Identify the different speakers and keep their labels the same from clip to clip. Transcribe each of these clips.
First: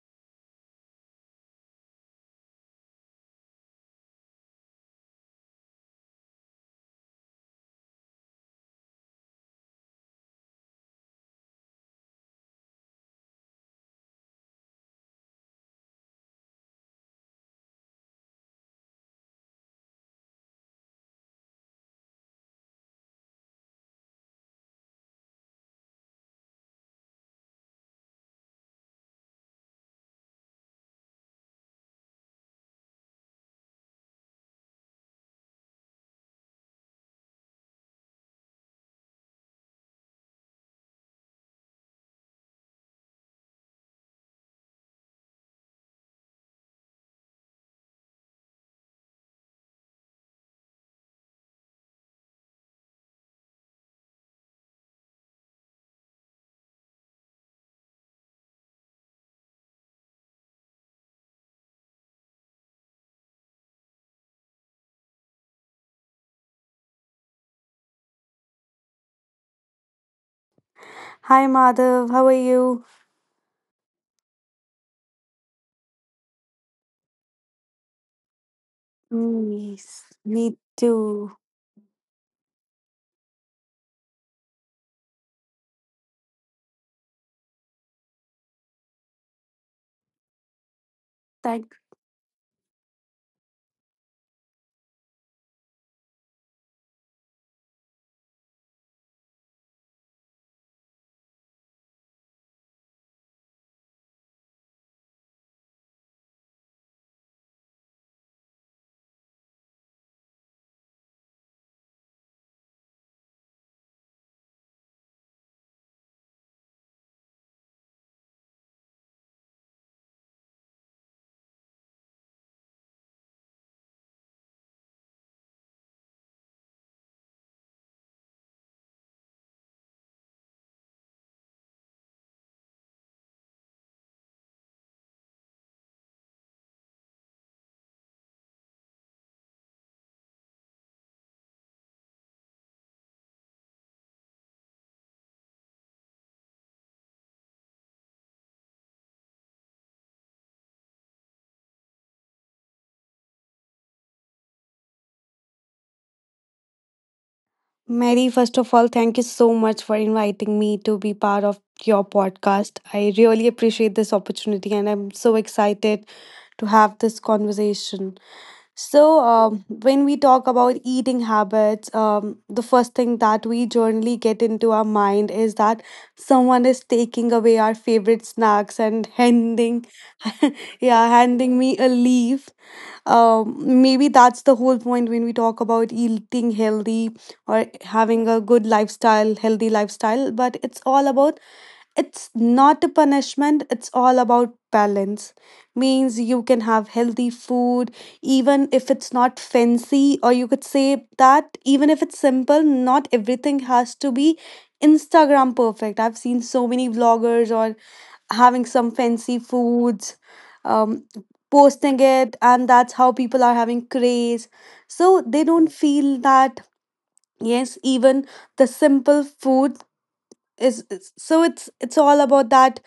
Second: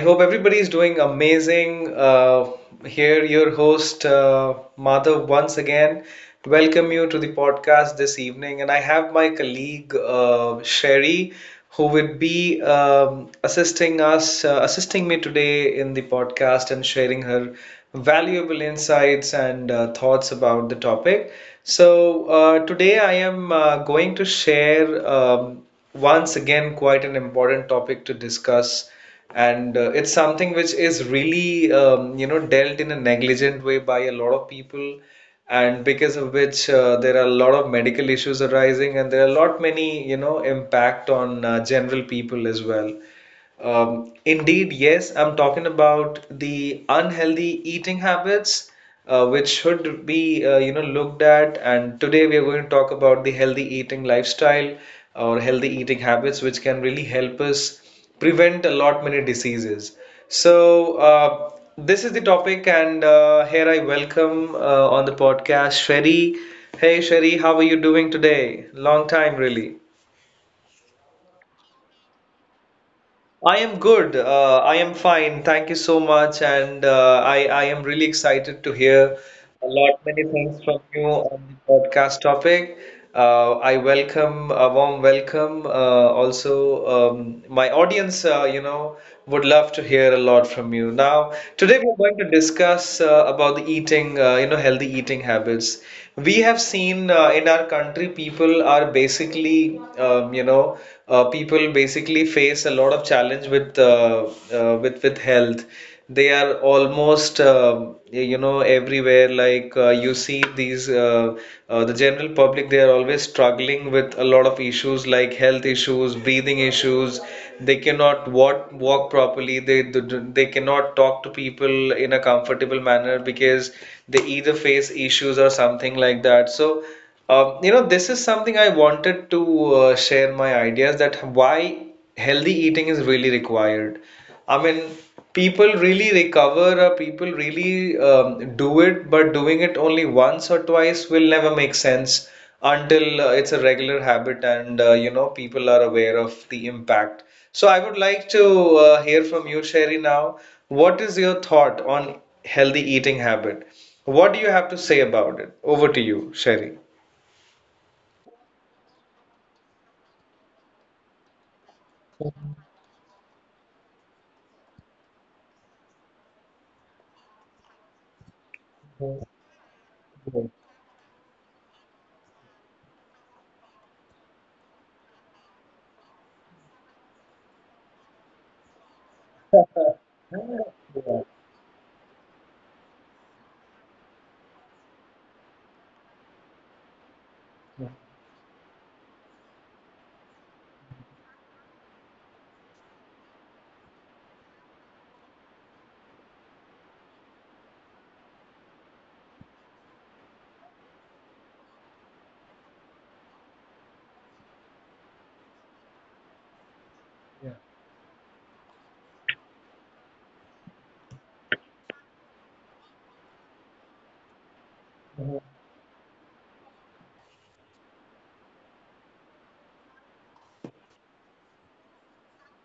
Speaker 1: hope everybody is doing amazing. Here, your host, Madhav, once again, welcome you to the podcast this evening. And I have my colleague, Sherry, who would be assisting us, assisting me today in the podcast and sharing her valuable insights and thoughts about the topic. So today I am going to share once again quite an important topic to discuss and it's something which is really dealt in a negligent way by a lot of people, and because of which there are a lot of medical issues arising and there are a lot many impact on general people as well. Indeed, yes, I'm talking about the unhealthy eating habits, which should be looked at. And today we are going to talk about the healthy eating lifestyle or healthy eating habits, which can really help us prevent a lot many diseases. So this is the topic, and here I welcome on the podcast Sherry. Hey Sherry, how are you doing today? Long time, really.
Speaker 2: Hi Madhav, how are you?
Speaker 1: I am good. I am fine. Thank you so much. And I am really excited to hear
Speaker 2: Mm,
Speaker 1: a
Speaker 2: yes,
Speaker 1: lot many
Speaker 2: me
Speaker 1: things from you
Speaker 2: too.
Speaker 1: on the podcast topic. I welcome a warm welcome. Also, my audience, would love to hear a lot from you. Now,
Speaker 2: Thank
Speaker 1: today we're going to discuss about the eating, healthy eating habits. We have seen in our country, people are basically, people basically face a lot of challenge with with health. They are almost everywhere. Like you see these the general public, they are always struggling with a lot of issues like health issues, breathing issues. They cannot walk properly. They cannot talk to people in a comfortable manner because they either face issues or something like that. So this is something I wanted to share my ideas that why healthy eating is really required. I mean, people really recover or people really do it, but doing it only once or twice will never make sense until it's a regular habit and you know people are aware of the impact. So I would like to hear from you, Sherry, now. What is your thought on healthy eating habit? What do you have to say about it? Over to you, Sherry.
Speaker 2: Mary, first of all, thank you so much for inviting me to be part of your podcast. I really appreciate this opportunity and I'm so excited to have this conversation. So, when we talk about eating habits, the first thing that we generally get into our mind is that someone is taking away our favorite snacks and handing, yeah, handing me a leaf. Maybe that's the whole point when we talk about eating healthy or having a good lifestyle, healthy lifestyle. But it's all about it's not a punishment, it's all about balance. Means you can have healthy food even if it's not fancy, or you could say that even if it's simple, not everything has to be Instagram perfect. I've seen so many vloggers or having some fancy foods, um, posting it, and that's how people are having craze. So they don't feel that yes, even the simple food so it's all about that.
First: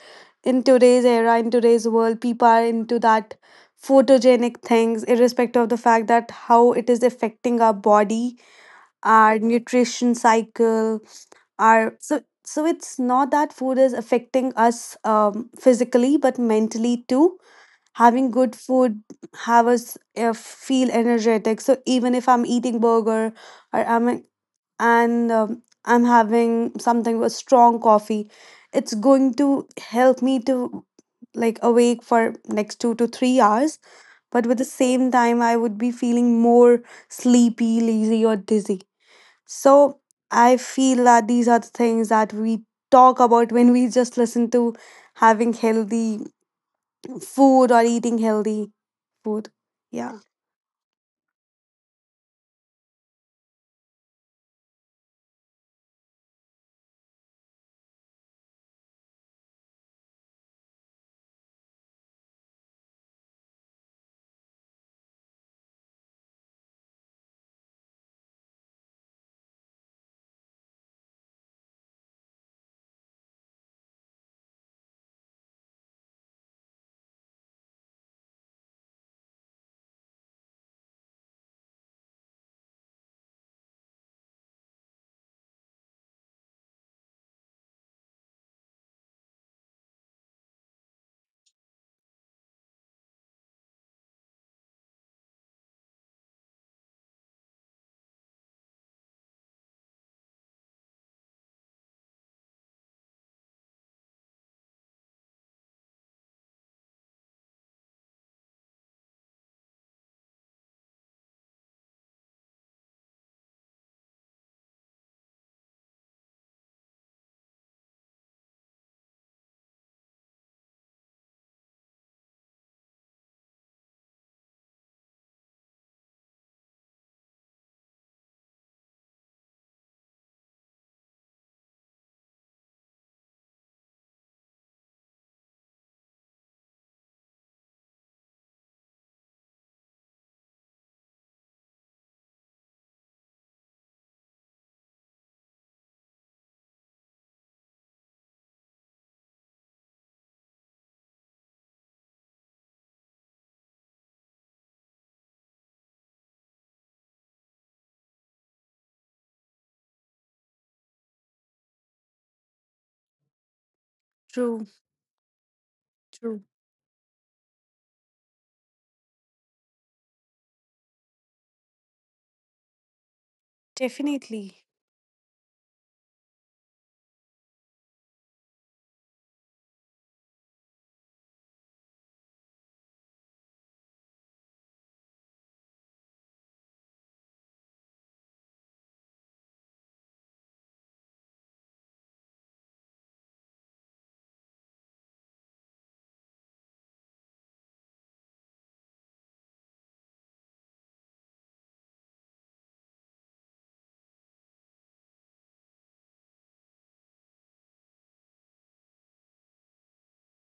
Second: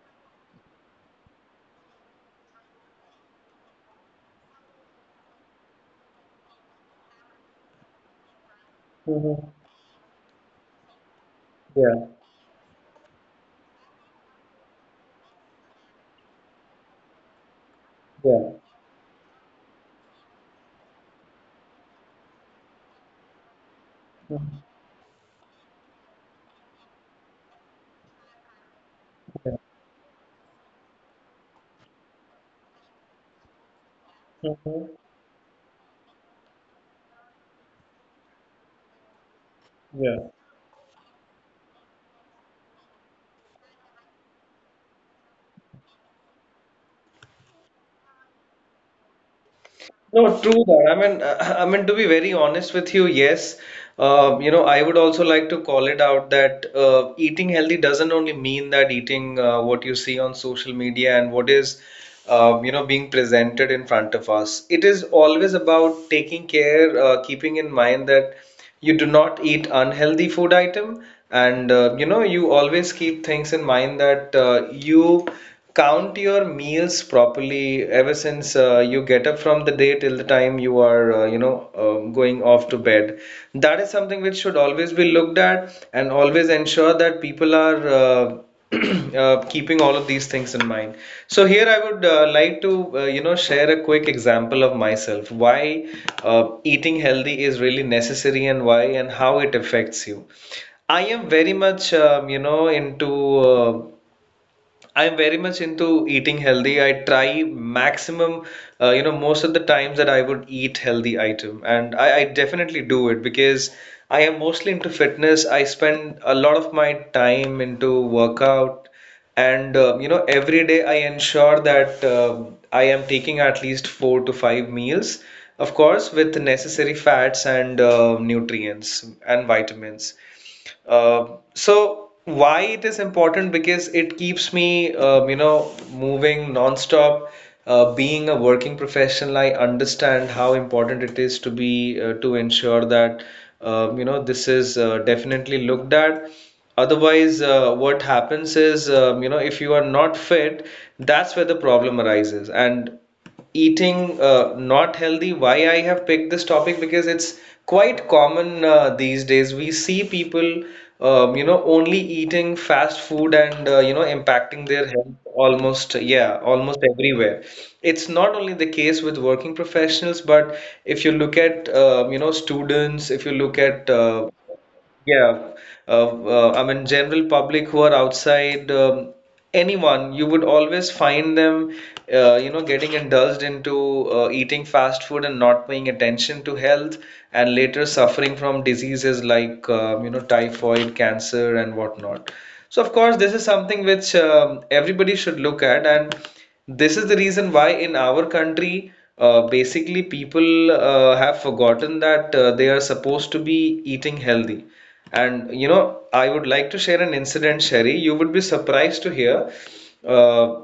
Speaker 2: In today's era, in today's world, people are into that photogenic things irrespective of the fact that how it is affecting our body, our nutrition cycle, our so it's not that food is affecting us physically but mentally too. Having good food have us feel energetic. So even if I'm eating burger or I'm and I'm having something with strong coffee, it's going to help me to like awake for next 2 to 3 hours. But with the same time I would be feeling more sleepy, lazy or dizzy. So I feel that these are the things that we talk about when we just listen to having healthy food or eating healthy both. Yeah,
Speaker 1: No, true that. I mean, I mean to be very honest with you, yes. I would also like to call it out that eating healthy doesn't only mean that eating what you see on social media and what is, being presented in front of us. It is always about taking care, keeping in mind that you do not eat unhealthy food item and you know you always keep things in mind that you count your meals properly ever since you get up from the day till the time you are going off to bed. That is something which should always be looked at and always ensure that people are keeping all of these things in mind. So here I would like to share a quick example of myself why eating healthy is really necessary and why and how it affects you. I am very much into uh, I'm very much into eating healthy. I try maximum, most of the times that I would eat healthy item, and I definitely do it because I am mostly into fitness. I spend a lot of my time into workout, and every day I ensure that I am taking at least four to five meals, of course, with necessary fats and nutrients and vitamins. Uh, so why it is important? Because it keeps me, moving nonstop. Being a working professional, I understand how important it is to be to ensure that you know this is definitely looked at. Otherwise, what happens is if you are not fit, that's where the problem arises. And eating not healthy, why I have picked this topic, because it's quite common these days we see people only eating fast food and impacting
Speaker 2: true,
Speaker 1: their health almost, yeah,
Speaker 2: true.
Speaker 1: almost everywhere. It's not only the case with working professionals, but if you look at students, if you look at
Speaker 2: Definitely.
Speaker 1: yeah, I mean, general public who are outside, anyone, you would always find them, getting indulged into eating fast food and not paying attention to health, and later suffering from diseases like, typhoid, cancer, and whatnot. So, of course, this is something which everybody should look at, and this is the reason why in our country, basically people have forgotten that they are supposed to be eating healthy. And you know, I would like to share an incident, Sherry. You would be surprised to hear. Uh,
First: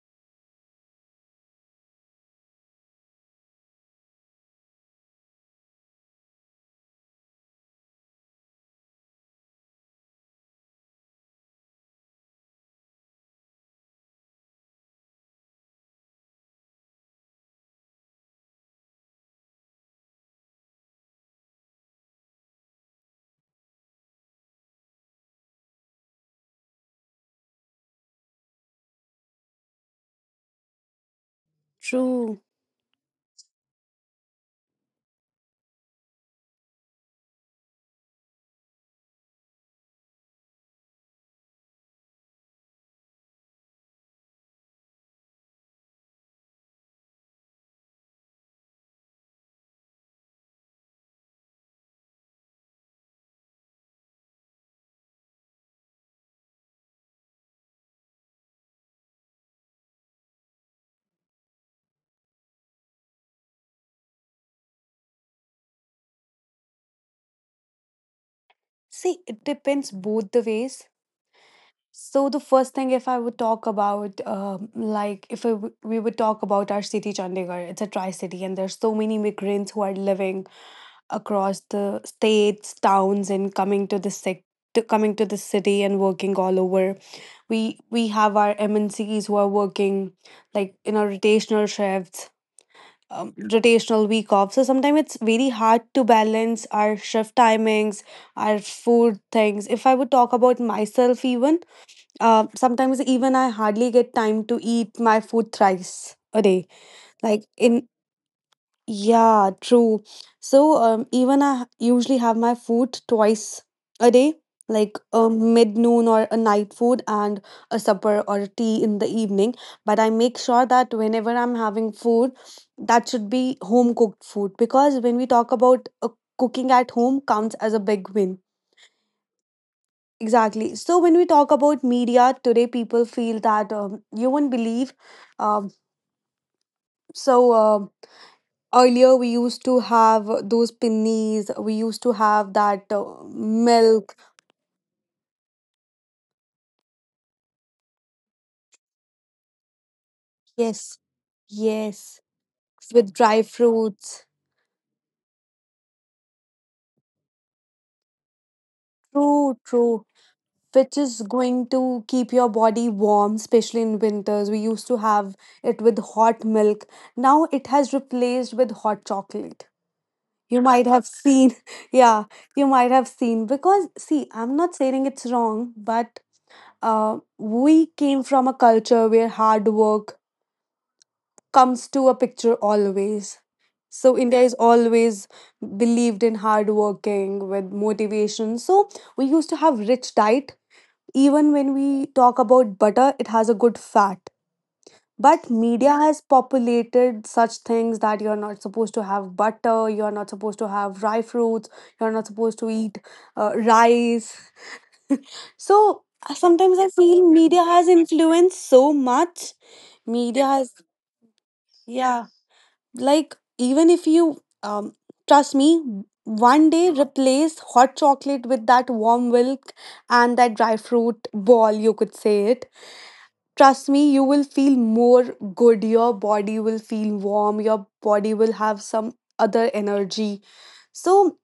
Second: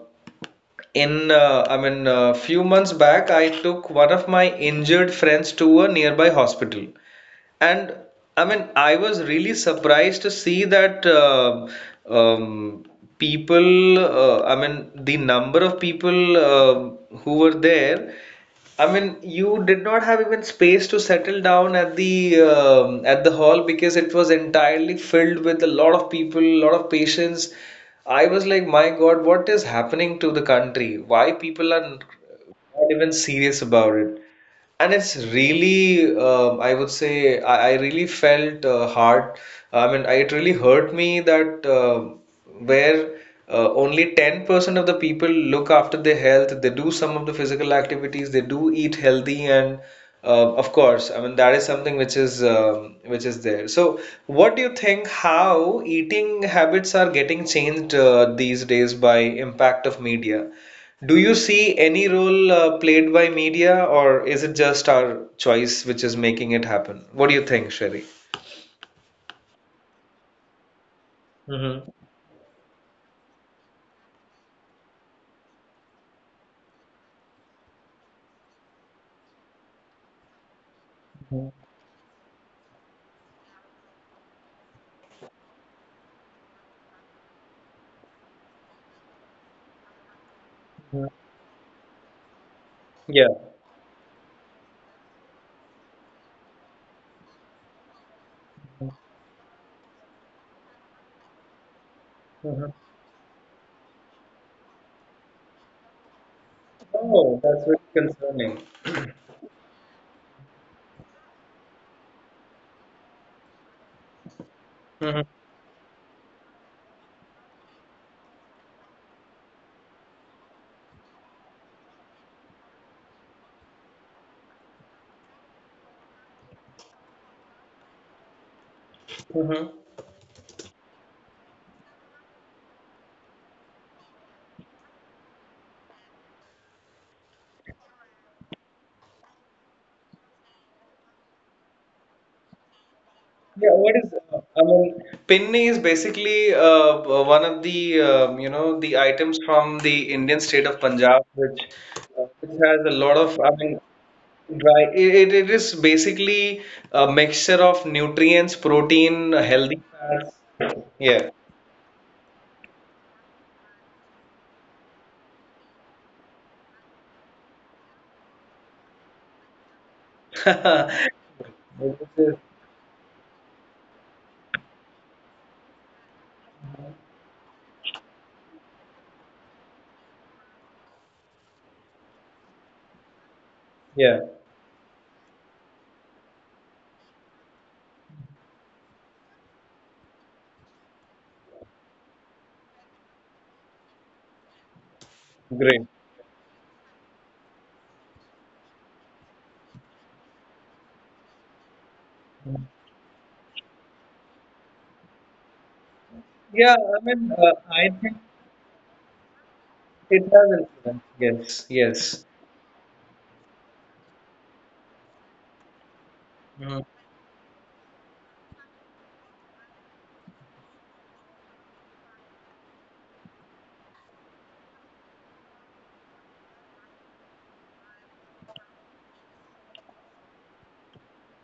Speaker 1: in I mean, a few months back, I took one of my injured friends to a nearby hospital. And I mean, I was really surprised to see that um, people, I mean, the number of people who were there. I mean, you did not have even space to settle down at the hall because it was entirely filled with a lot of people, a lot of patients. I was like, my God, what is happening to the country? Why people are not
Speaker 2: True.
Speaker 1: even serious about it? And it's really, I would say, I really felt hard. I mean, it really hurt me that where only 10% of the people look after their health, they do some of the physical activities, they do eat healthy, and of course, I mean, that is something which is there. So, what do you think how eating habits are getting changed these days by impact of media? Do you see any role played by media, or is it just our choice which is making it happen? What do you think, Sherry?
Speaker 2: See, it depends both the ways.
Speaker 1: Hmm.
Speaker 2: So the first thing, if I would talk about, like if I w- we would talk about our city, Chandigarh, it's a tri-city, and there's so many migrants who are living across the states, towns, and coming to the sec- to coming to the city and working all over. We have our MNCs who are working like in our rotational shifts,
Speaker 1: Yeah.
Speaker 2: rotational week off. So sometimes it's very hard to balance our shift timings, our food things. If I would talk about myself, even
Speaker 1: Hmm.
Speaker 2: sometimes even I hardly get time to eat my food thrice a day.
Speaker 1: Oh,
Speaker 2: Like
Speaker 1: that's very
Speaker 2: in
Speaker 1: concerning.
Speaker 2: yeah, true. So even I usually have my food twice a day, like
Speaker 1: Hmm.
Speaker 2: a mid noon or a night food and a supper or a tea in the evening. But I make sure that whenever I'm having food, that should be home cooked food because when we talk about cooking at home counts as a big win.
Speaker 1: Hmm.
Speaker 2: Exactly. So when we talk about media today, people feel that you won't believe. Um, so. um Earlier, we used to have those pinnies. We used to have that
Speaker 1: Yeah, what is,
Speaker 2: milk.
Speaker 1: I mean, pinni is basically one of the the items from the Indian state of
Speaker 2: Yes,
Speaker 1: Punjab,
Speaker 2: yes,
Speaker 1: which has a lot
Speaker 2: with
Speaker 1: of,
Speaker 2: dry
Speaker 1: I mean,
Speaker 2: fruits.
Speaker 1: right. It is basically a mixture of nutrients, protein,
Speaker 2: True,
Speaker 1: healthy
Speaker 2: true.
Speaker 1: fats.
Speaker 2: Which is
Speaker 1: Yeah.
Speaker 2: going to keep your body warm, especially in winters. We used to have it with hot milk. Now it has replaced with hot chocolate. You might have seen,
Speaker 1: This is-
Speaker 2: yeah, you might have seen. Because, see, I'm not saying it's wrong, but we came from a culture where hard work comes to a picture always. So
Speaker 1: Yeah.
Speaker 2: India is always believed in hard working with motivation. So we used to have rich diet. Even when we talk about butter, it has a good fat. But
Speaker 1: Great.
Speaker 2: media has populated such things that you're not supposed to have butter, you're not supposed to have dry fruits, you're not supposed to eat rice. So
Speaker 1: Yeah.
Speaker 2: sometimes I
Speaker 1: I mean,
Speaker 2: feel media
Speaker 1: I
Speaker 2: has
Speaker 1: think
Speaker 2: influenced so much.
Speaker 1: it
Speaker 2: Media
Speaker 1: has
Speaker 2: has,
Speaker 1: influence. Yes. Yes.
Speaker 2: yeah. Like, even if you, trust me, one
Speaker 1: Mm.
Speaker 2: day replace hot chocolate with that warm milk and that dry fruit ball, you could say it. Trust me, you will feel more good. Your body will feel warm. Your body will have some other energy. So,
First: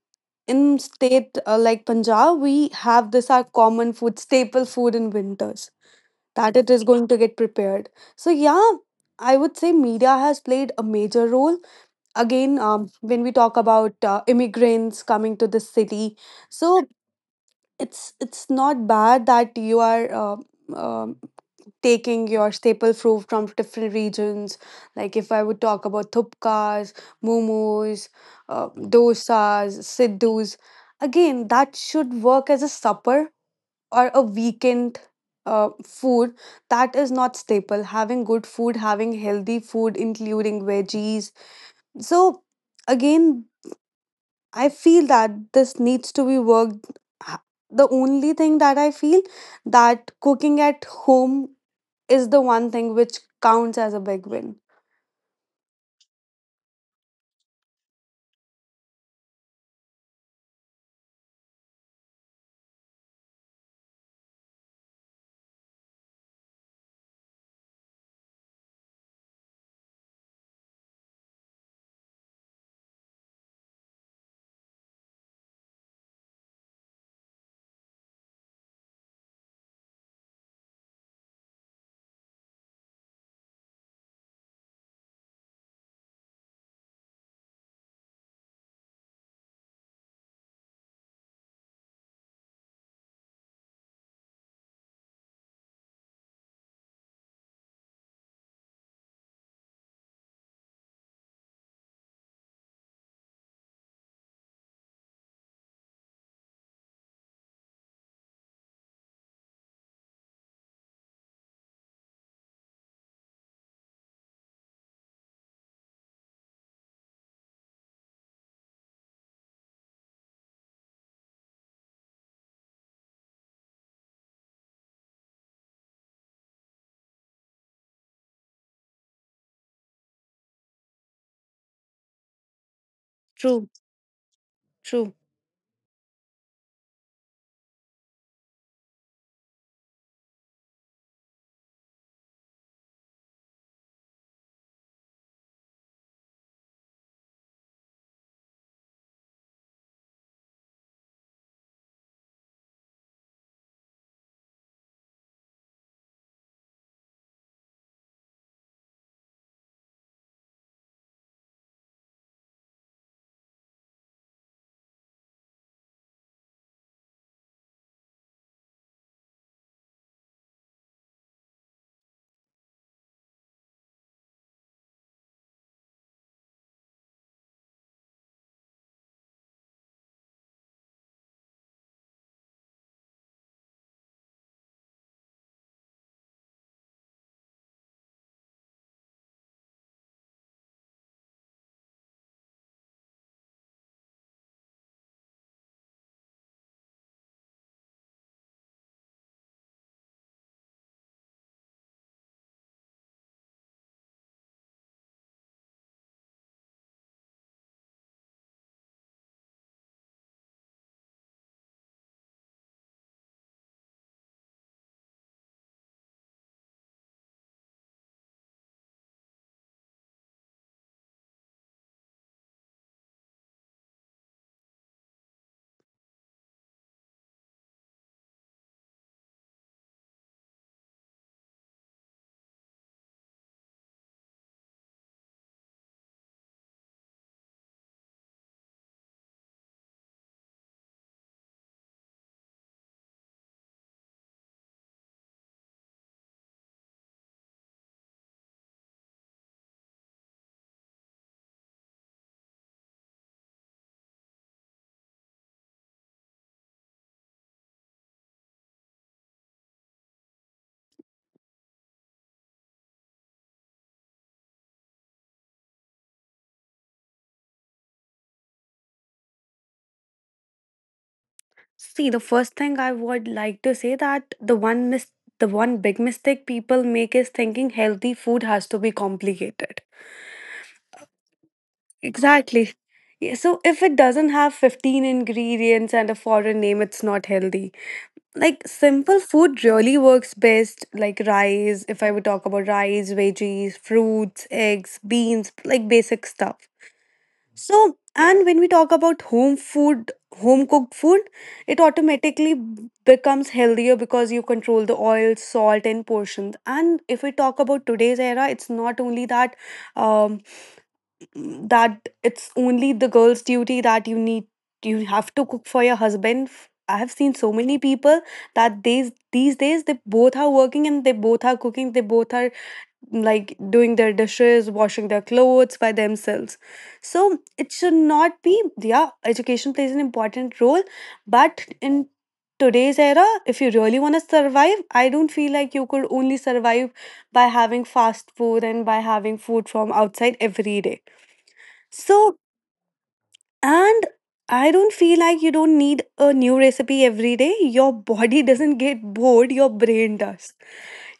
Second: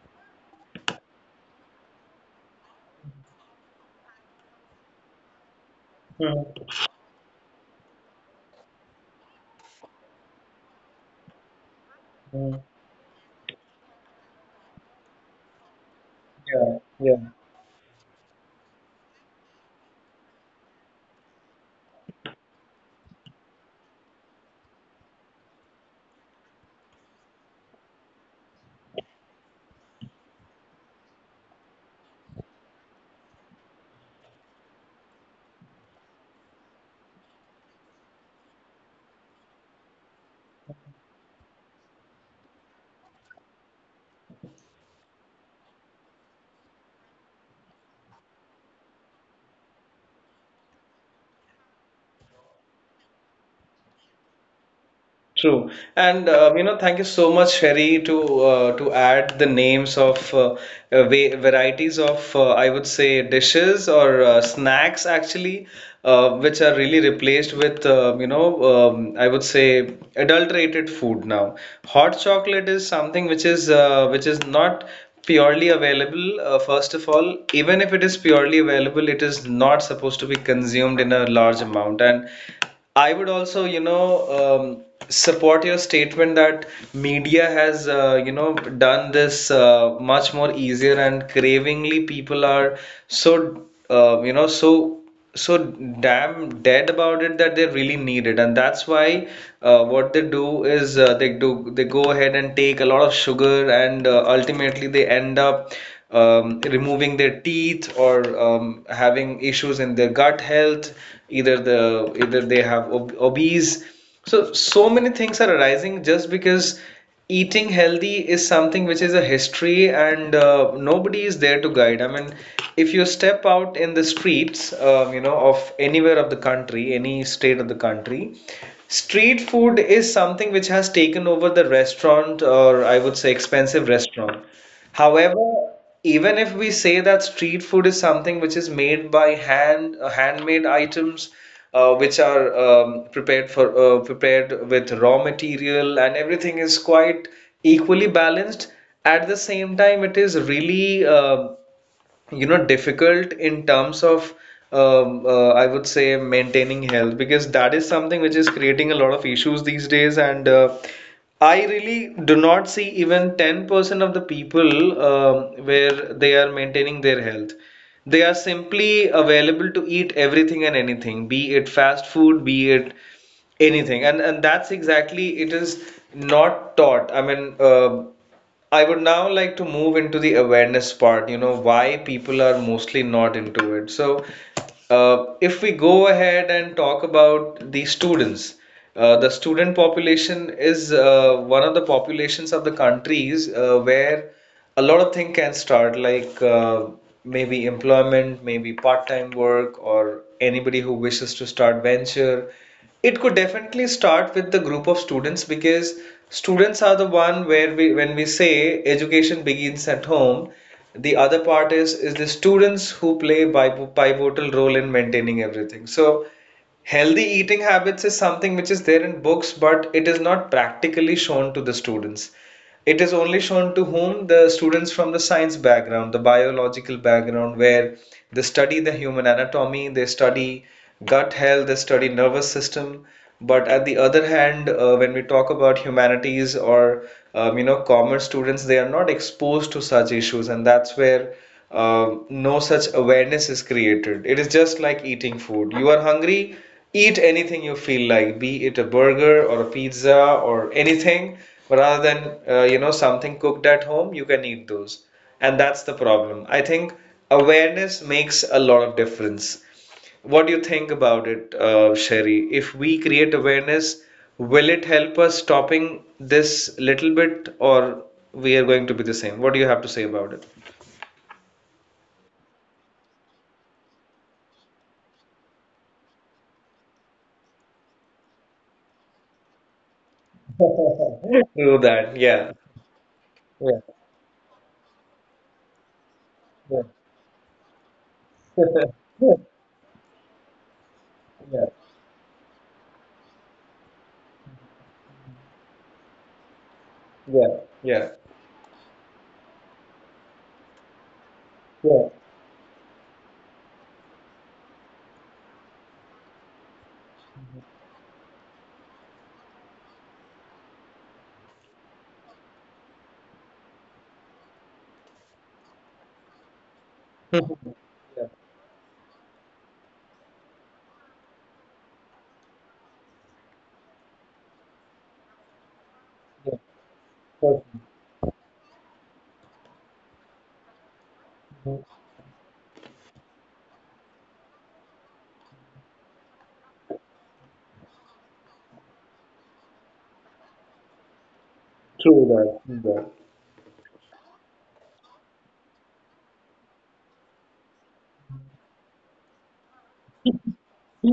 Speaker 2: in state like Punjab, we have this our common food, staple food in winters that it
Speaker 1: Mm.
Speaker 2: is going to get prepared. So, yeah, I would say media has played a major role
Speaker 1: Mm.
Speaker 2: again when we talk about immigrants coming to the city.
Speaker 1: Yeah.
Speaker 2: So
Speaker 1: Yeah.
Speaker 2: it's not bad that you are um taking your staple food from different regions. Like if I would talk about thupkas, momos, uh, dosas, siddhus, again that should work as a supper or a weekend uh, food. That is not staple, having good food, having healthy food including veggies. So again, I feel that this needs to be worked. ha- The only thing that I feel that cooking at home is the one thing which counts as a big win.
Speaker 1: True, and thank you so much, Sherry, to add the names of varieties of I would say dishes or snacks actually, which are really replaced with I would say adulterated food now. Hot chocolate is something which is not purely available. First of all, even if it is purely available, it is not supposed to be consumed in a large amount, and I would also, you know, um, support your statement that media has, done this much more easier and cravingly. People are so, so damn dead about it that they really need it, and that's why what they do is they go ahead and take a lot of sugar, and ultimately they end up removing their teeth or having issues in their gut health, either they have obese. So so many things are arising just because eating healthy is something which is a history, and nobody is there to guide. I mean, if you step out in the streets of anywhere of the country, any state of the country, street food is something which has taken over the restaurant, or I would say
Speaker 2: True,
Speaker 1: expensive restaurant.
Speaker 2: true.
Speaker 1: However, even if we say that street food is something which is made by hand, handmade items, which are prepared for prepared with raw material, and everything is quite equally balanced. At the same time, it is really difficult in terms of I would say maintaining health, because that is something which is creating a lot of issues these days, and I really do not see even 10% of the people where they are maintaining their health. They are simply available to eat everything and anything, be it fast food, be it anything. And that's exactly it is not taught. I mean, I would now like to move into the awareness part, why people are mostly not into it. So, if we go ahead and talk about the students, the student population is one of the populations of the countries where a lot of things can start, like maybe employment, maybe part-time work, or anybody who wishes to start venture. It could definitely start with the group of students because students are the one where we when we say education begins at home, the other part is the students who play pivotal role in maintaining everything. So healthy eating habits is something which is there in books, but it is not practically shown to the students. It is only shown to whom the students from the science background, the biological background, where they study the human anatomy, they study gut health, they study nervous system. But at the other hand, when we talk about humanities or commerce students, they are not exposed to such issues, and that's where no such awareness is created. It is just like eating food. You are hungry, eat anything you feel like, be it a burger or a pizza or anything, rather than something cooked at home, you can eat those. And that's the problem. I think awareness makes a lot of difference. What do you think about it, Sherry? If we create awareness, will it help us stopping this little bit, or we are going to be the same? What do you have to say about it?
Speaker 2: See, the first thing I would like to say that the one big mistake people make is thinking healthy food has to be complicated.
Speaker 1: Do that,
Speaker 2: Exactly.
Speaker 1: yeah,
Speaker 2: Yeah, so if it
Speaker 1: yeah,
Speaker 2: doesn't have 15 ingredients and a foreign name, it's not healthy. Like
Speaker 1: yeah,
Speaker 2: simple food really works best, like rice.
Speaker 1: yeah,
Speaker 2: If I would talk about rice, veggies, fruits, eggs, beans, like basic stuff.
Speaker 1: yeah,
Speaker 2: So
Speaker 1: yeah.
Speaker 2: and when we talk about home food, home cooked food, it
Speaker 1: Yeah.
Speaker 2: automatically becomes healthier because you control the oil, salt and portions. And if we talk about today's era, it's not only that um, that it's only the girl's duty that you have to cook for your husband. I have seen so many people
Speaker 1: Yeah.
Speaker 2: that these days they both are working and they both are cooking, they both are like doing their dishes, washing their clothes by themselves.
Speaker 1: Yeah.
Speaker 2: So it
Speaker 1: Perfect.
Speaker 2: should not be yeah, education plays an important role, but in
Speaker 1: Mhm.
Speaker 2: today's era if you really want to survive, I don't feel like you could only survive by having fast food and by having food from outside every day.
Speaker 1: True
Speaker 2: So,
Speaker 1: that. True that.
Speaker 2: and I don't feel like you don't need a new recipe every day. Your body doesn't get bored, your brain does.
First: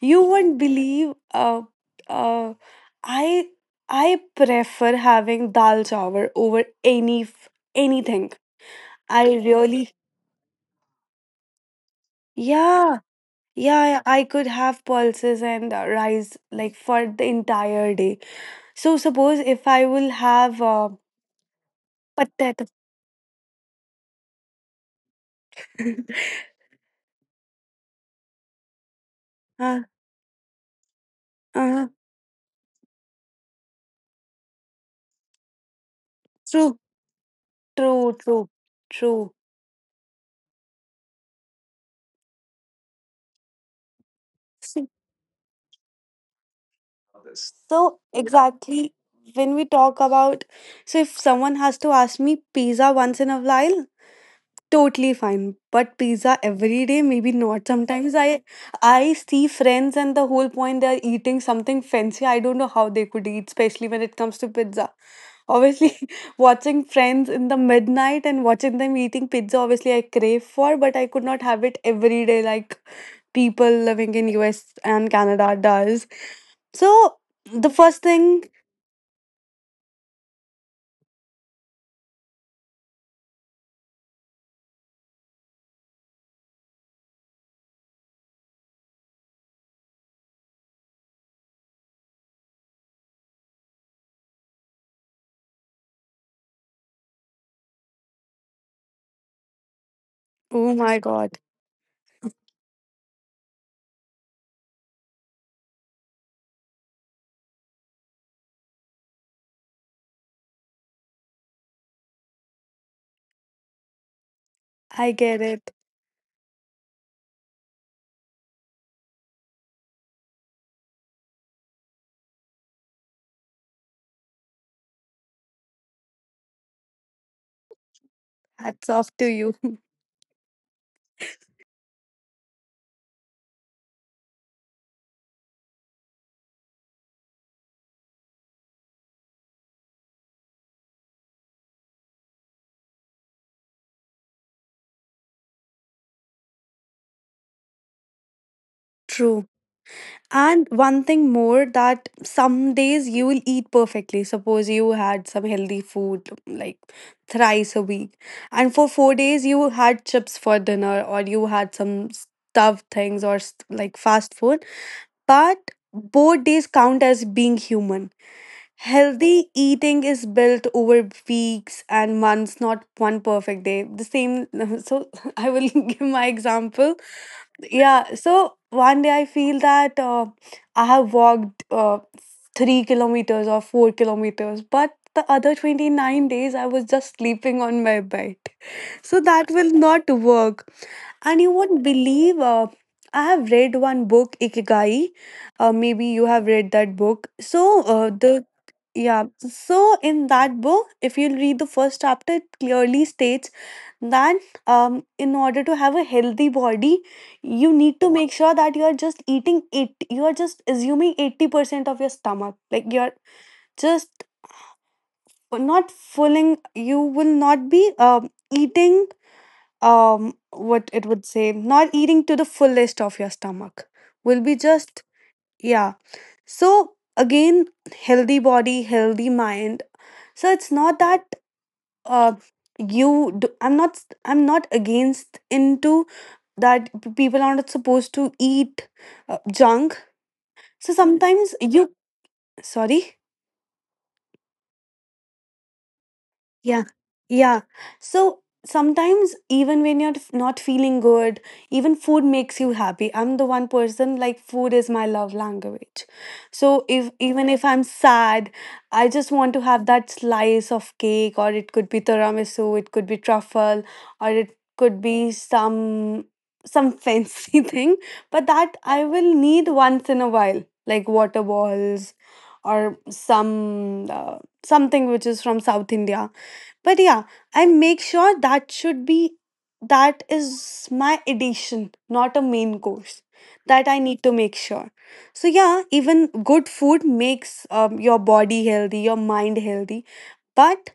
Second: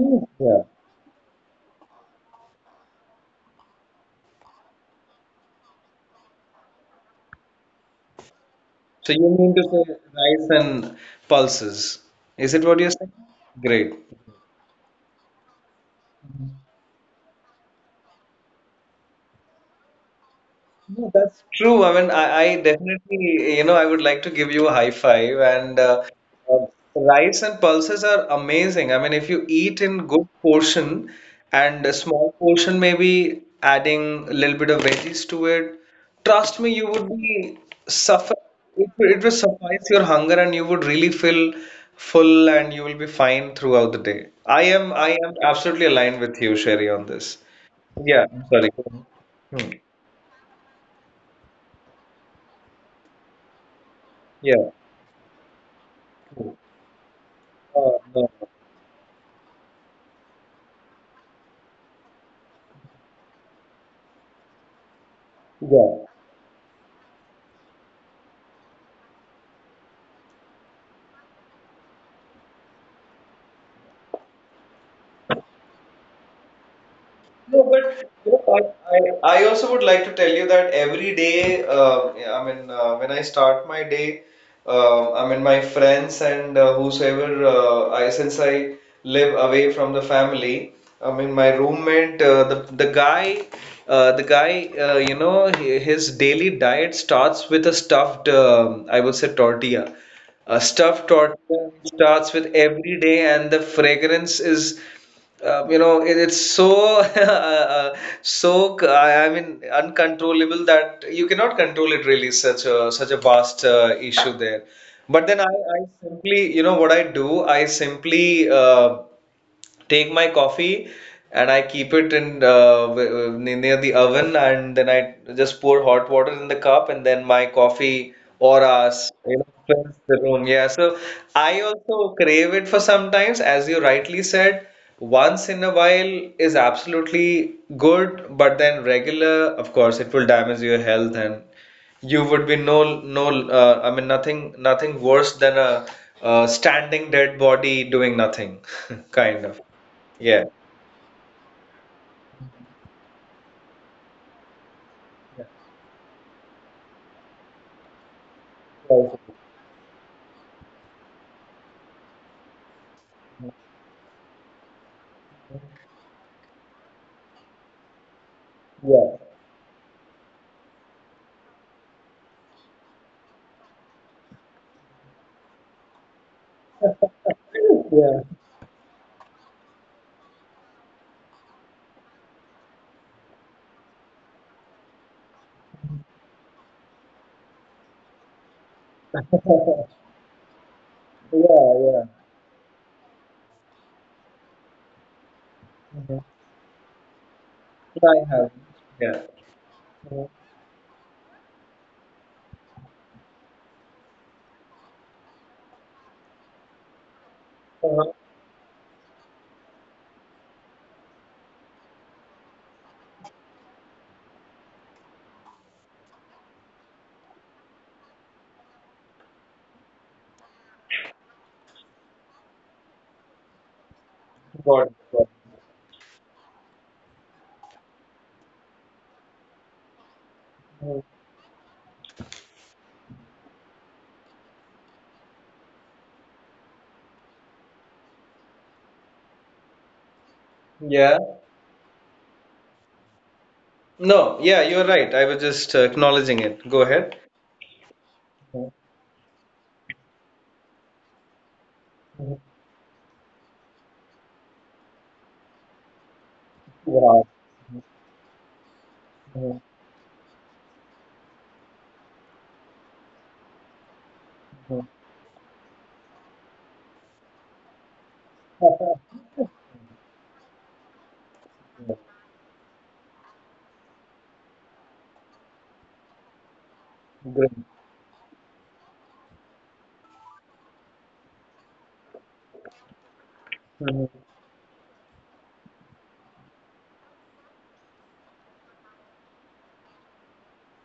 Speaker 2: You won't
Speaker 1: Yeah.
Speaker 2: believe uh I I prefer having dal chawar over anything.
Speaker 1: So
Speaker 2: I
Speaker 1: you mean to
Speaker 2: really
Speaker 1: say rice and pulses. Is it what you're
Speaker 2: yeah.
Speaker 1: saying? Great.
Speaker 2: Yeah, I could have pulses and rice like for the entire day. So suppose if I will have
Speaker 1: No, that's true. I mean, I
Speaker 2: potato,
Speaker 1: definitely, I would like to give you a high five. And uh, rice and pulses are amazing. I mean, if you eat
Speaker 2: uh,
Speaker 1: in good portion and a small portion, maybe adding a little bit of veggies to it, trust me,
Speaker 2: uh,
Speaker 1: you would be
Speaker 2: true,
Speaker 1: suffer.
Speaker 2: true,
Speaker 1: It will
Speaker 2: true.
Speaker 1: suffice your hunger, and you would really feel full, and you will be fine throughout the day. I
Speaker 2: So,
Speaker 1: am, I am absolutely aligned with you, Sherry, on this.
Speaker 2: so
Speaker 1: Yeah, I'm sorry.
Speaker 2: exactly
Speaker 1: Hmm.
Speaker 2: when we
Speaker 1: Hmm.
Speaker 2: talk about, so if someone has to ask me pizza once in a while,
Speaker 1: Yeah.
Speaker 2: totally fine. But pizza every day, maybe not.
Speaker 1: No.
Speaker 2: I see friends and the whole point they are eating something fancy. I don't know how they could eat, especially when it comes to pizza. Obviously,
Speaker 1: Yeah.
Speaker 2: watching Friends in the midnight and watching them eating pizza, obviously, I crave for, but I could not have it every day like people living in US and Canada does. So,
Speaker 1: No,
Speaker 2: the first
Speaker 1: but
Speaker 2: thing,
Speaker 1: I also would like to tell you that every day, yeah, I mean, when I start my day, I mean, my friends and whosoever, I since I live away from the family, I mean, my roommate, the guy, his daily diet starts with a stuffed, I would say, tortilla. A
Speaker 2: oh my
Speaker 1: stuffed
Speaker 2: God,
Speaker 1: tortilla starts with every day, and the fragrance is. It's so so I mean, uncontrollable that you cannot control it really. Such a vast issue there.
Speaker 2: I
Speaker 1: But then
Speaker 2: get
Speaker 1: I,
Speaker 2: it.
Speaker 1: I simply, what I do, I simply take my coffee and I keep it in near the oven, and then I just pour hot water in the cup, and then my coffee or
Speaker 2: Hats
Speaker 1: us,
Speaker 2: off to you.
Speaker 1: fills the room. Yeah, so I also crave it for sometimes, as you rightly said. Once in a while is absolutely good, but then regular, of course, it will damage your health, and you would be no no. I mean, nothing worse than a standing dead body doing nothing, kind
Speaker 2: True.
Speaker 1: of. Yeah.
Speaker 2: And one thing more that some days you will eat perfectly. Suppose you had some healthy food like thrice a week, and for four
Speaker 1: Also,
Speaker 2: days you had chips for dinner or you had some stuffed things or like fast food. But both days count as being human.
Speaker 1: yeah.
Speaker 2: Healthy eating is built over weeks and months, not one perfect day. The same, so I will give my example. Yeah,
Speaker 1: Yeah.
Speaker 2: so one day I feel that I have walked 3 kilometers or 4 kilometers, but the other 29 days I was just sleeping on my bed. So that will not work. And you won't believe I have read one book, Ikigai. Maybe you
Speaker 1: Mhm.
Speaker 2: have read that book. So
Speaker 1: I
Speaker 2: the
Speaker 1: have.
Speaker 2: yeah,
Speaker 1: Yeah.
Speaker 2: so in
Speaker 1: uh
Speaker 2: that book, if you read the first chapter, it clearly states that in order to have a healthy body, you need to
Speaker 1: Uh-huh.
Speaker 2: make sure that you are just eating it. You are just assuming 80% of your stomach. Like you're just not filling, you will not be eating what it would say, not eating to the fullest of your stomach. Will be just,
Speaker 1: What?
Speaker 2: yeah. So again, healthy body, healthy mind. So it's not that
Speaker 1: Mhm.
Speaker 2: uh you do, I'm not I I'm not against into that people are not supposed to eat junk. So
Speaker 1: Yeah.
Speaker 2: sometimes you sorry.
Speaker 1: No. Yeah, you're right. I was just acknowledging
Speaker 2: Yeah,
Speaker 1: it. Go ahead.
Speaker 2: yeah. So
Speaker 1: Mhm.
Speaker 2: sometimes, even when not feeling good, even food makes
Speaker 1: Mhm.
Speaker 2: you happy. I'm the one person like food is my love language. So if
Speaker 1: Wow.
Speaker 2: even if I'm sad, I just want to
Speaker 1: Mhm.
Speaker 2: have that slice of cake, or it could be tiramisu, it could be truffle, or it
Speaker 1: Mhm.
Speaker 2: could be some fancy thing. But that I will need once in a while, like water
Speaker 1: Yeah.
Speaker 2: balls or some something which is from South India. But yeah,
Speaker 1: Great.
Speaker 2: I make sure that should be that is my addition, not a main course. That I need
Speaker 1: Mhm.
Speaker 2: to make sure. So yeah, even good food makes your body healthy, your mind healthy. But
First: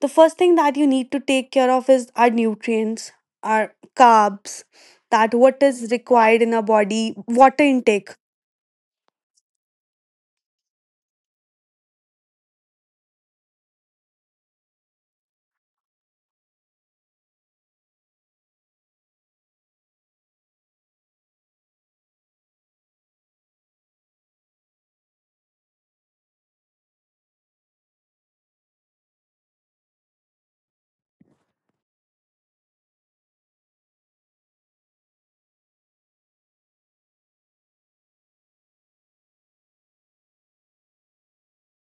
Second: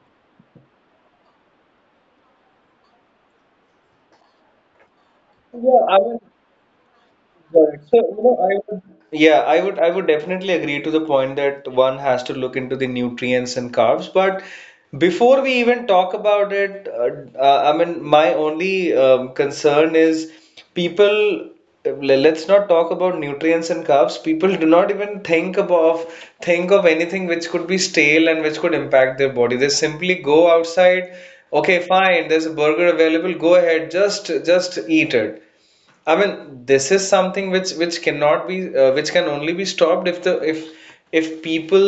Speaker 2: the first thing that you need to take care of is our nutrients, our carbs, that what
Speaker 1: Yeah,
Speaker 2: is
Speaker 1: I mean,
Speaker 2: required in our body, water
Speaker 1: got it. So,
Speaker 2: intake.
Speaker 1: you know, I would yeah, I would definitely agree to the point that one has to look into the nutrients and carbs. But before we even talk about it, I mean, my only concern is people. Let's not talk about nutrients and carbs. People do not even think of anything which could be stale and which could impact their body. They simply go outside. Okay, fine. There's a burger available. Go ahead. Just eat it. I mean, this is something which cannot be which can only be stopped if the if people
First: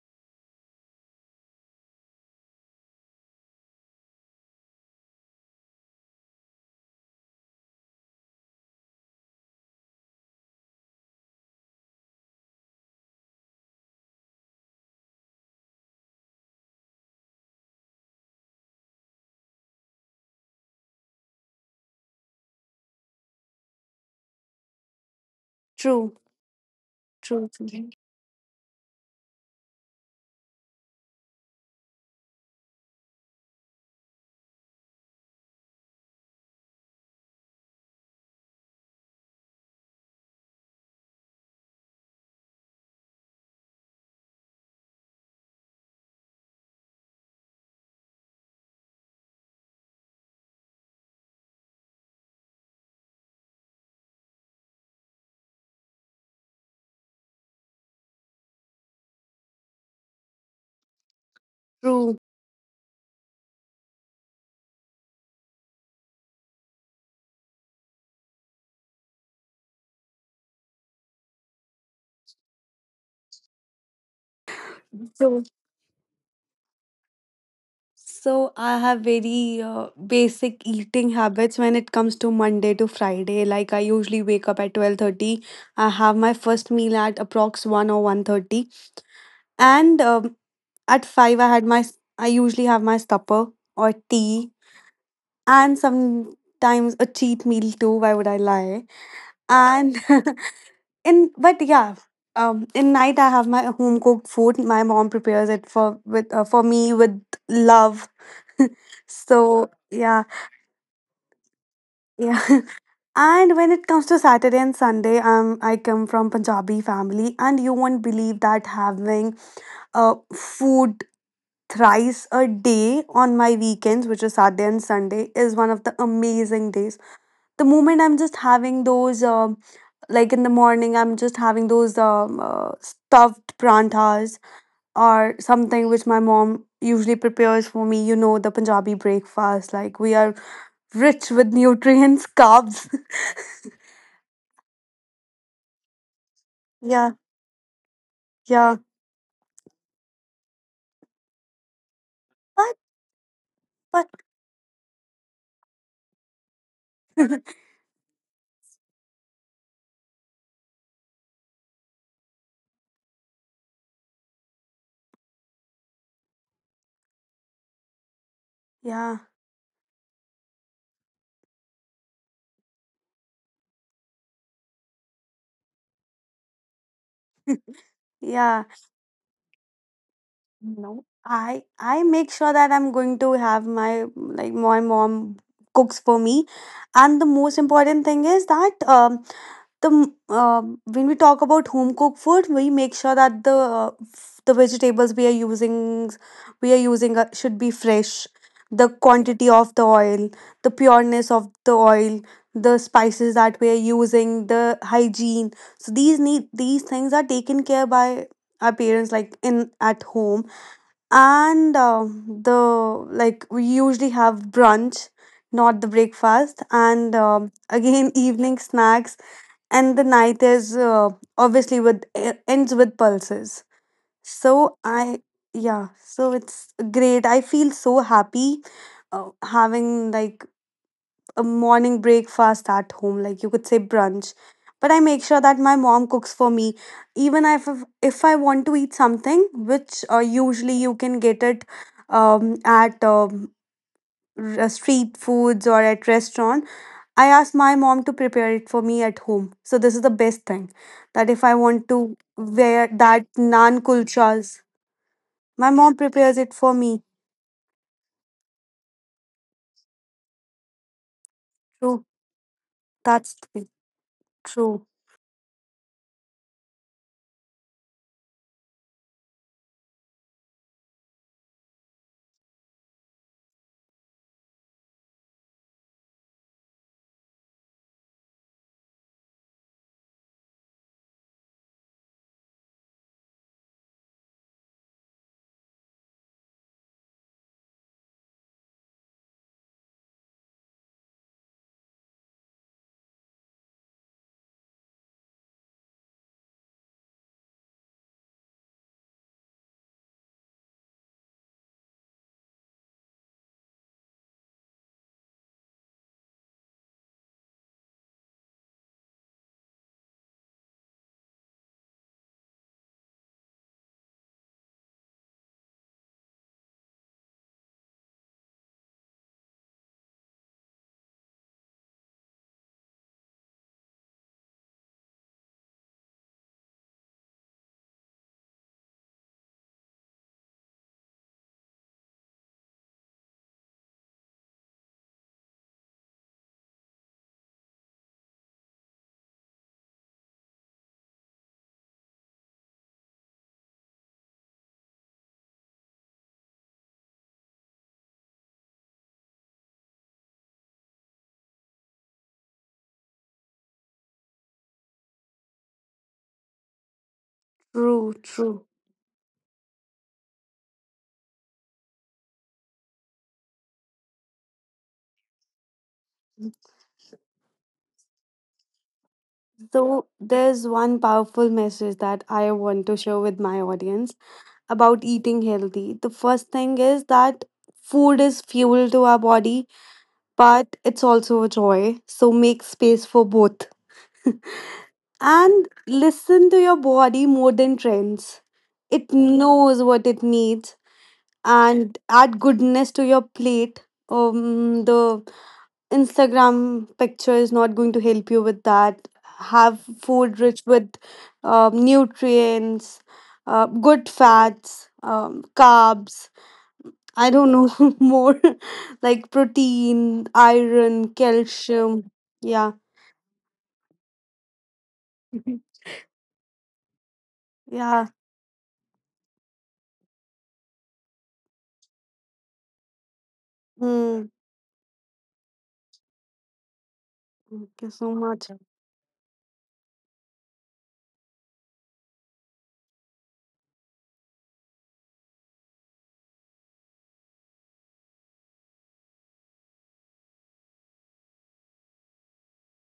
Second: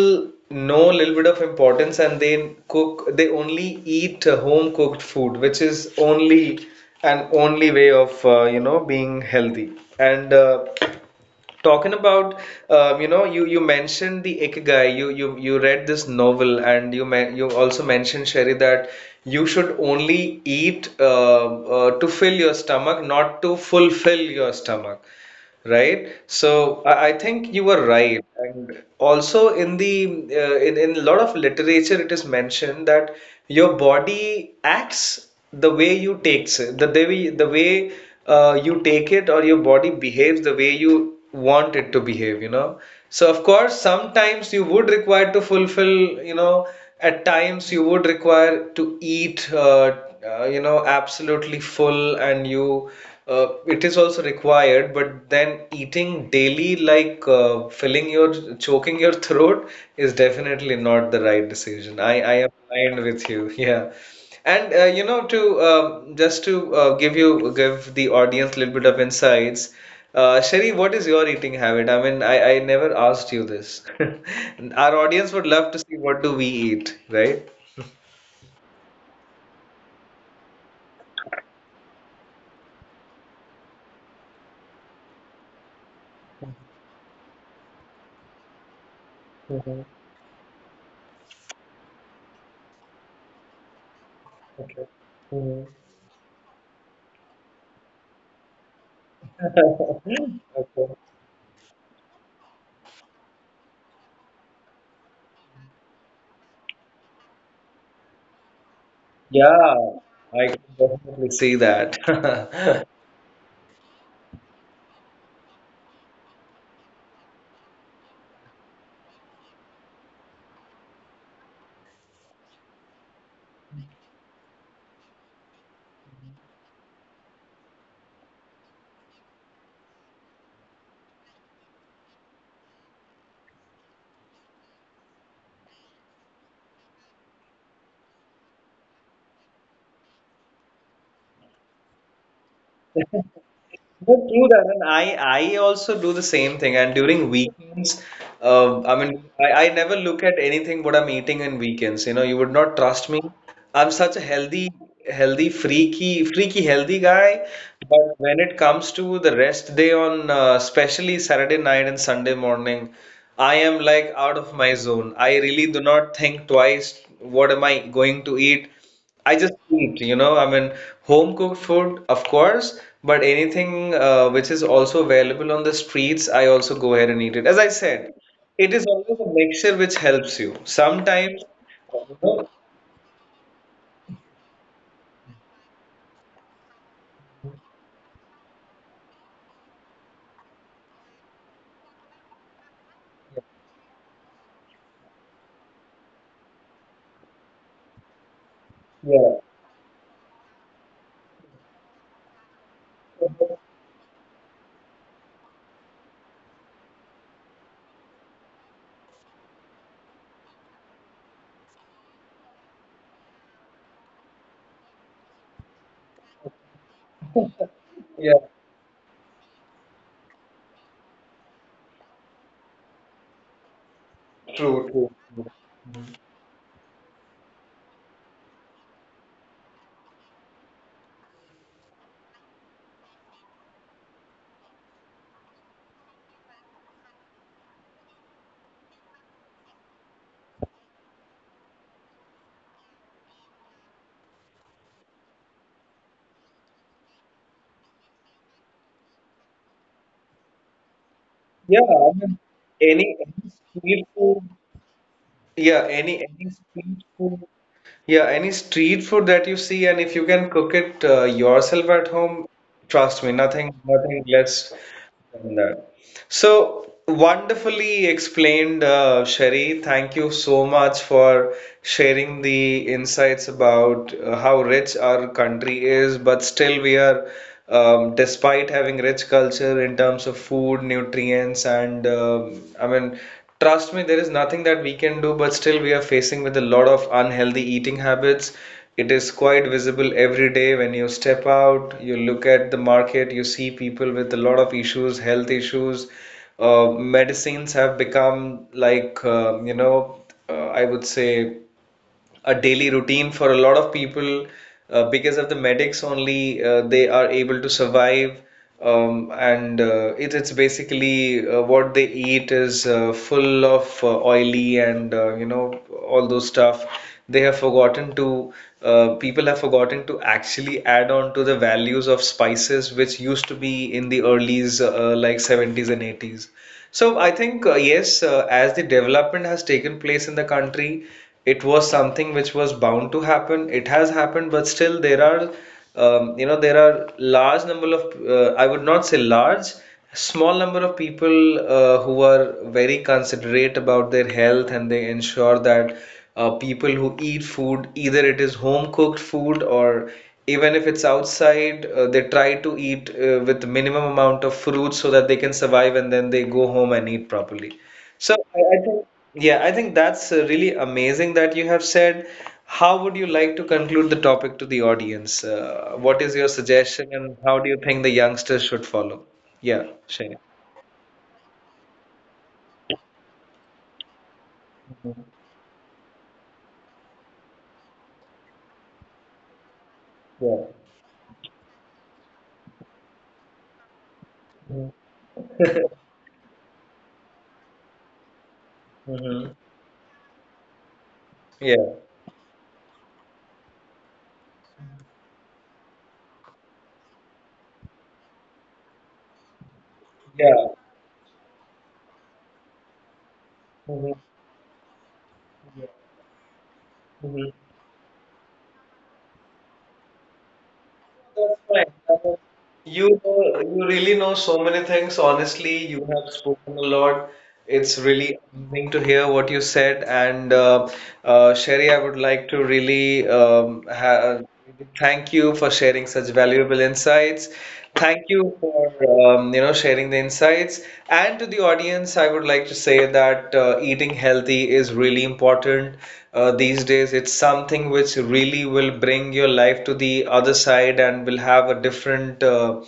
Speaker 1: know a little bit of importance and they only eat home cooked food, which is only an only way of being healthy. And Talking about, you mentioned the Ikigai. You read this novel, and you also mentioned, Sherry, that you should only eat to fill your stomach, not to fulfill your stomach, right?
Speaker 2: True,
Speaker 1: So I
Speaker 2: true,
Speaker 1: think you were right. And also in a lot of literature, it is mentioned that your body acts the way you takes it, the way you take it, or your body behaves the way you want it to behave. So of course, sometimes you would require to fulfill. At times you would require to eat. Absolutely full, and you it is also required, but then eating daily, like filling your choking your throat is definitely not the right decision.
Speaker 2: true,
Speaker 1: I am aligned with you. Yeah. And to just to give the audience a little bit of insights, Sherry, what is your eating habit? I mean, I never asked you this. Our audience
Speaker 2: true.
Speaker 1: would love to see what do we eat, right?
Speaker 2: So I have very basic eating habits when it comes to Monday to Friday. Like I usually wake up at 12:30. I have my first meal at approx 1 or 1:30.
Speaker 1: Hmm.
Speaker 2: And At 5 I had I usually have my supper or tea,
Speaker 1: Okay. Hmm.
Speaker 2: and sometimes a cheat meal too. Why would I lie? And
Speaker 1: Okay.
Speaker 2: in but yeah, in night I have my home cooked food. My mom prepares it for me with love.
Speaker 1: Yeah,
Speaker 2: So yeah.
Speaker 1: I can definitely see that.
Speaker 2: Yeah. And when it comes to Saturday and Sunday, I come from Punjabi family, and you won't believe that having food thrice a day on my weekends, which is Saturday and Sunday, is one of the amazing days. The moment I'm just having those like in the morning, I'm just having those stuffed prantas or something which my mom usually prepares for me. You know, the Punjabi breakfast, like we are rich with nutrients, carbs.
Speaker 1: But true that, and I also do the same thing. And
Speaker 2: Yeah,
Speaker 1: during weekends,
Speaker 2: yeah.
Speaker 1: I mean, I never look at anything what I'm eating in weekends. You know, you would not
Speaker 2: But
Speaker 1: trust me. I'm such
Speaker 2: but
Speaker 1: a healthy, healthy, freaky, freaky healthy guy. But when it comes to the rest day on, especially Saturday night and Sunday morning, I am like out of my zone. I really do not think twice. What am I going to eat?
Speaker 2: yeah,
Speaker 1: I just eat, I mean, home cooked food, of course, but anything which is also available on the streets, I also go ahead and eat it. As I said, it
Speaker 2: yeah.
Speaker 1: is always a mixture which helps you.
Speaker 2: No,
Speaker 1: Sometimes,
Speaker 2: I make sure that I'm going to have my, like, my mom cooks for me, and the most important thing is that when we talk about home cooked food, we make sure that the vegetables we are using should be fresh. The
Speaker 1: yeah,
Speaker 2: quantity of the oil, the pureness of the oil, the spices that we are using, the hygiene. So these things are taken care by our parents, like in at home, and the, like, we usually have brunch, not the breakfast, and again
Speaker 1: yeah,
Speaker 2: evening snacks, and the night is obviously with ends with pulses. So
Speaker 1: true, true,
Speaker 2: I,
Speaker 1: true.
Speaker 2: yeah, so it's great. I feel so happy having, like, a morning breakfast at home, like you could say brunch. But I make sure that my mom cooks for me, even if I want to eat something which usually you can get it at street foods or at restaurant. I asked my mom to prepare it for me at home. So this is the best thing that if I
Speaker 1: Yeah,
Speaker 2: want
Speaker 1: I
Speaker 2: to
Speaker 1: mean,
Speaker 2: wear
Speaker 1: any,
Speaker 2: that
Speaker 1: any
Speaker 2: naan
Speaker 1: street
Speaker 2: kulchas,
Speaker 1: food,
Speaker 2: my
Speaker 1: yeah,
Speaker 2: mom
Speaker 1: any
Speaker 2: prepares
Speaker 1: any
Speaker 2: it for me.
Speaker 1: street food, yeah, any street food that you see, and if you can cook it yourself
Speaker 2: True.
Speaker 1: at home, trust
Speaker 2: That's
Speaker 1: me,
Speaker 2: true.
Speaker 1: nothing less
Speaker 2: True.
Speaker 1: than that. So wonderfully explained, Sherry. Thank you so much for sharing the insights about how rich our country is, but still we are, despite having rich culture in terms of food, nutrients, and I mean, trust me, there is nothing that we can do, but still we are facing with a lot of unhealthy eating habits. It is quite visible every day when you step out, you look at the market, you see people with a lot of issues, health issues. Medicines have become like, I would say a daily routine for a lot of people because of the medics only they are able to survive, and it's basically what they eat is full of oily and all those stuff. They have forgotten to People have forgotten to actually add on to the values of spices which used to be in the early's like 70s and 80s. So I think yes, as the development has taken place in the country, it was something which was bound to happen. It has happened, but still there are large number of I would not say large, small number of people who are very considerate about their health and they ensure that people who eat food either it is home cooked food or even if it's outside they try to eat with minimum amount of fruit so that they can survive and then they go home and eat properly.
Speaker 2: True.
Speaker 1: So I,
Speaker 2: True.
Speaker 1: I think, yeah, I think that's really amazing that you have said. How would you like to conclude the topic to the audience? What is your suggestion, and how do you think the youngsters should follow? Yeah,
Speaker 2: So
Speaker 1: Shane.
Speaker 2: there's one powerful message that I want to share with my audience about eating healthy. The first thing is that food is fuel to our body,
Speaker 1: Yeah.
Speaker 2: but it's also a joy. So make space for both. And listen to your body more than trends. It
Speaker 1: Hmm.
Speaker 2: knows what it needs,
Speaker 1: Yeah.
Speaker 2: and add goodness to your plate. The Instagram picture is not going to help you with that. Have food rich
Speaker 1: Yeah.
Speaker 2: with nutrients, good
Speaker 1: Hmm.
Speaker 2: fats, carbs. I don't know more like protein, iron,
Speaker 1: That's fine.
Speaker 2: calcium. Yeah,
Speaker 1: You know, you really know so many things. Honestly, you have spoken a lot. It's
Speaker 2: yeah.
Speaker 1: really amazing to hear what you said. And Sherry, I would like to really um, ha
Speaker 2: Mm,
Speaker 1: really thank you for sharing such valuable insights.
Speaker 2: thank you so
Speaker 1: Thank
Speaker 2: much.
Speaker 1: you for sharing the insights. And to the audience, I would like to say that eating healthy is really important these days. It's something which really will bring your life to the other side and will have a different, uh,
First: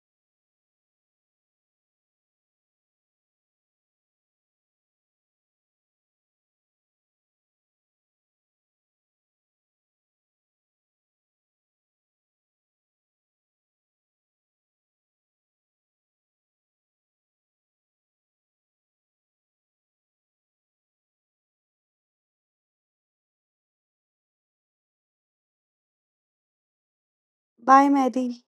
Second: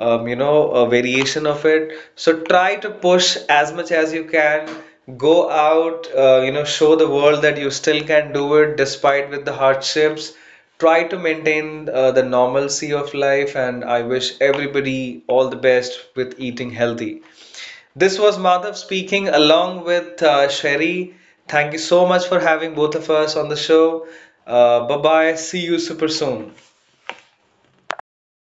Speaker 1: um, you know, a variation of it. So try to push as much as you can. Go out, show the world that you still can do it despite with the hardships. Try to maintain the normalcy of life, and I wish everybody all the best with eating healthy. This was Madhav speaking along with Sherry. Thank you so much for having both of us on the show. Bye bye. See you super soon.
Speaker 2: Bye, Mary.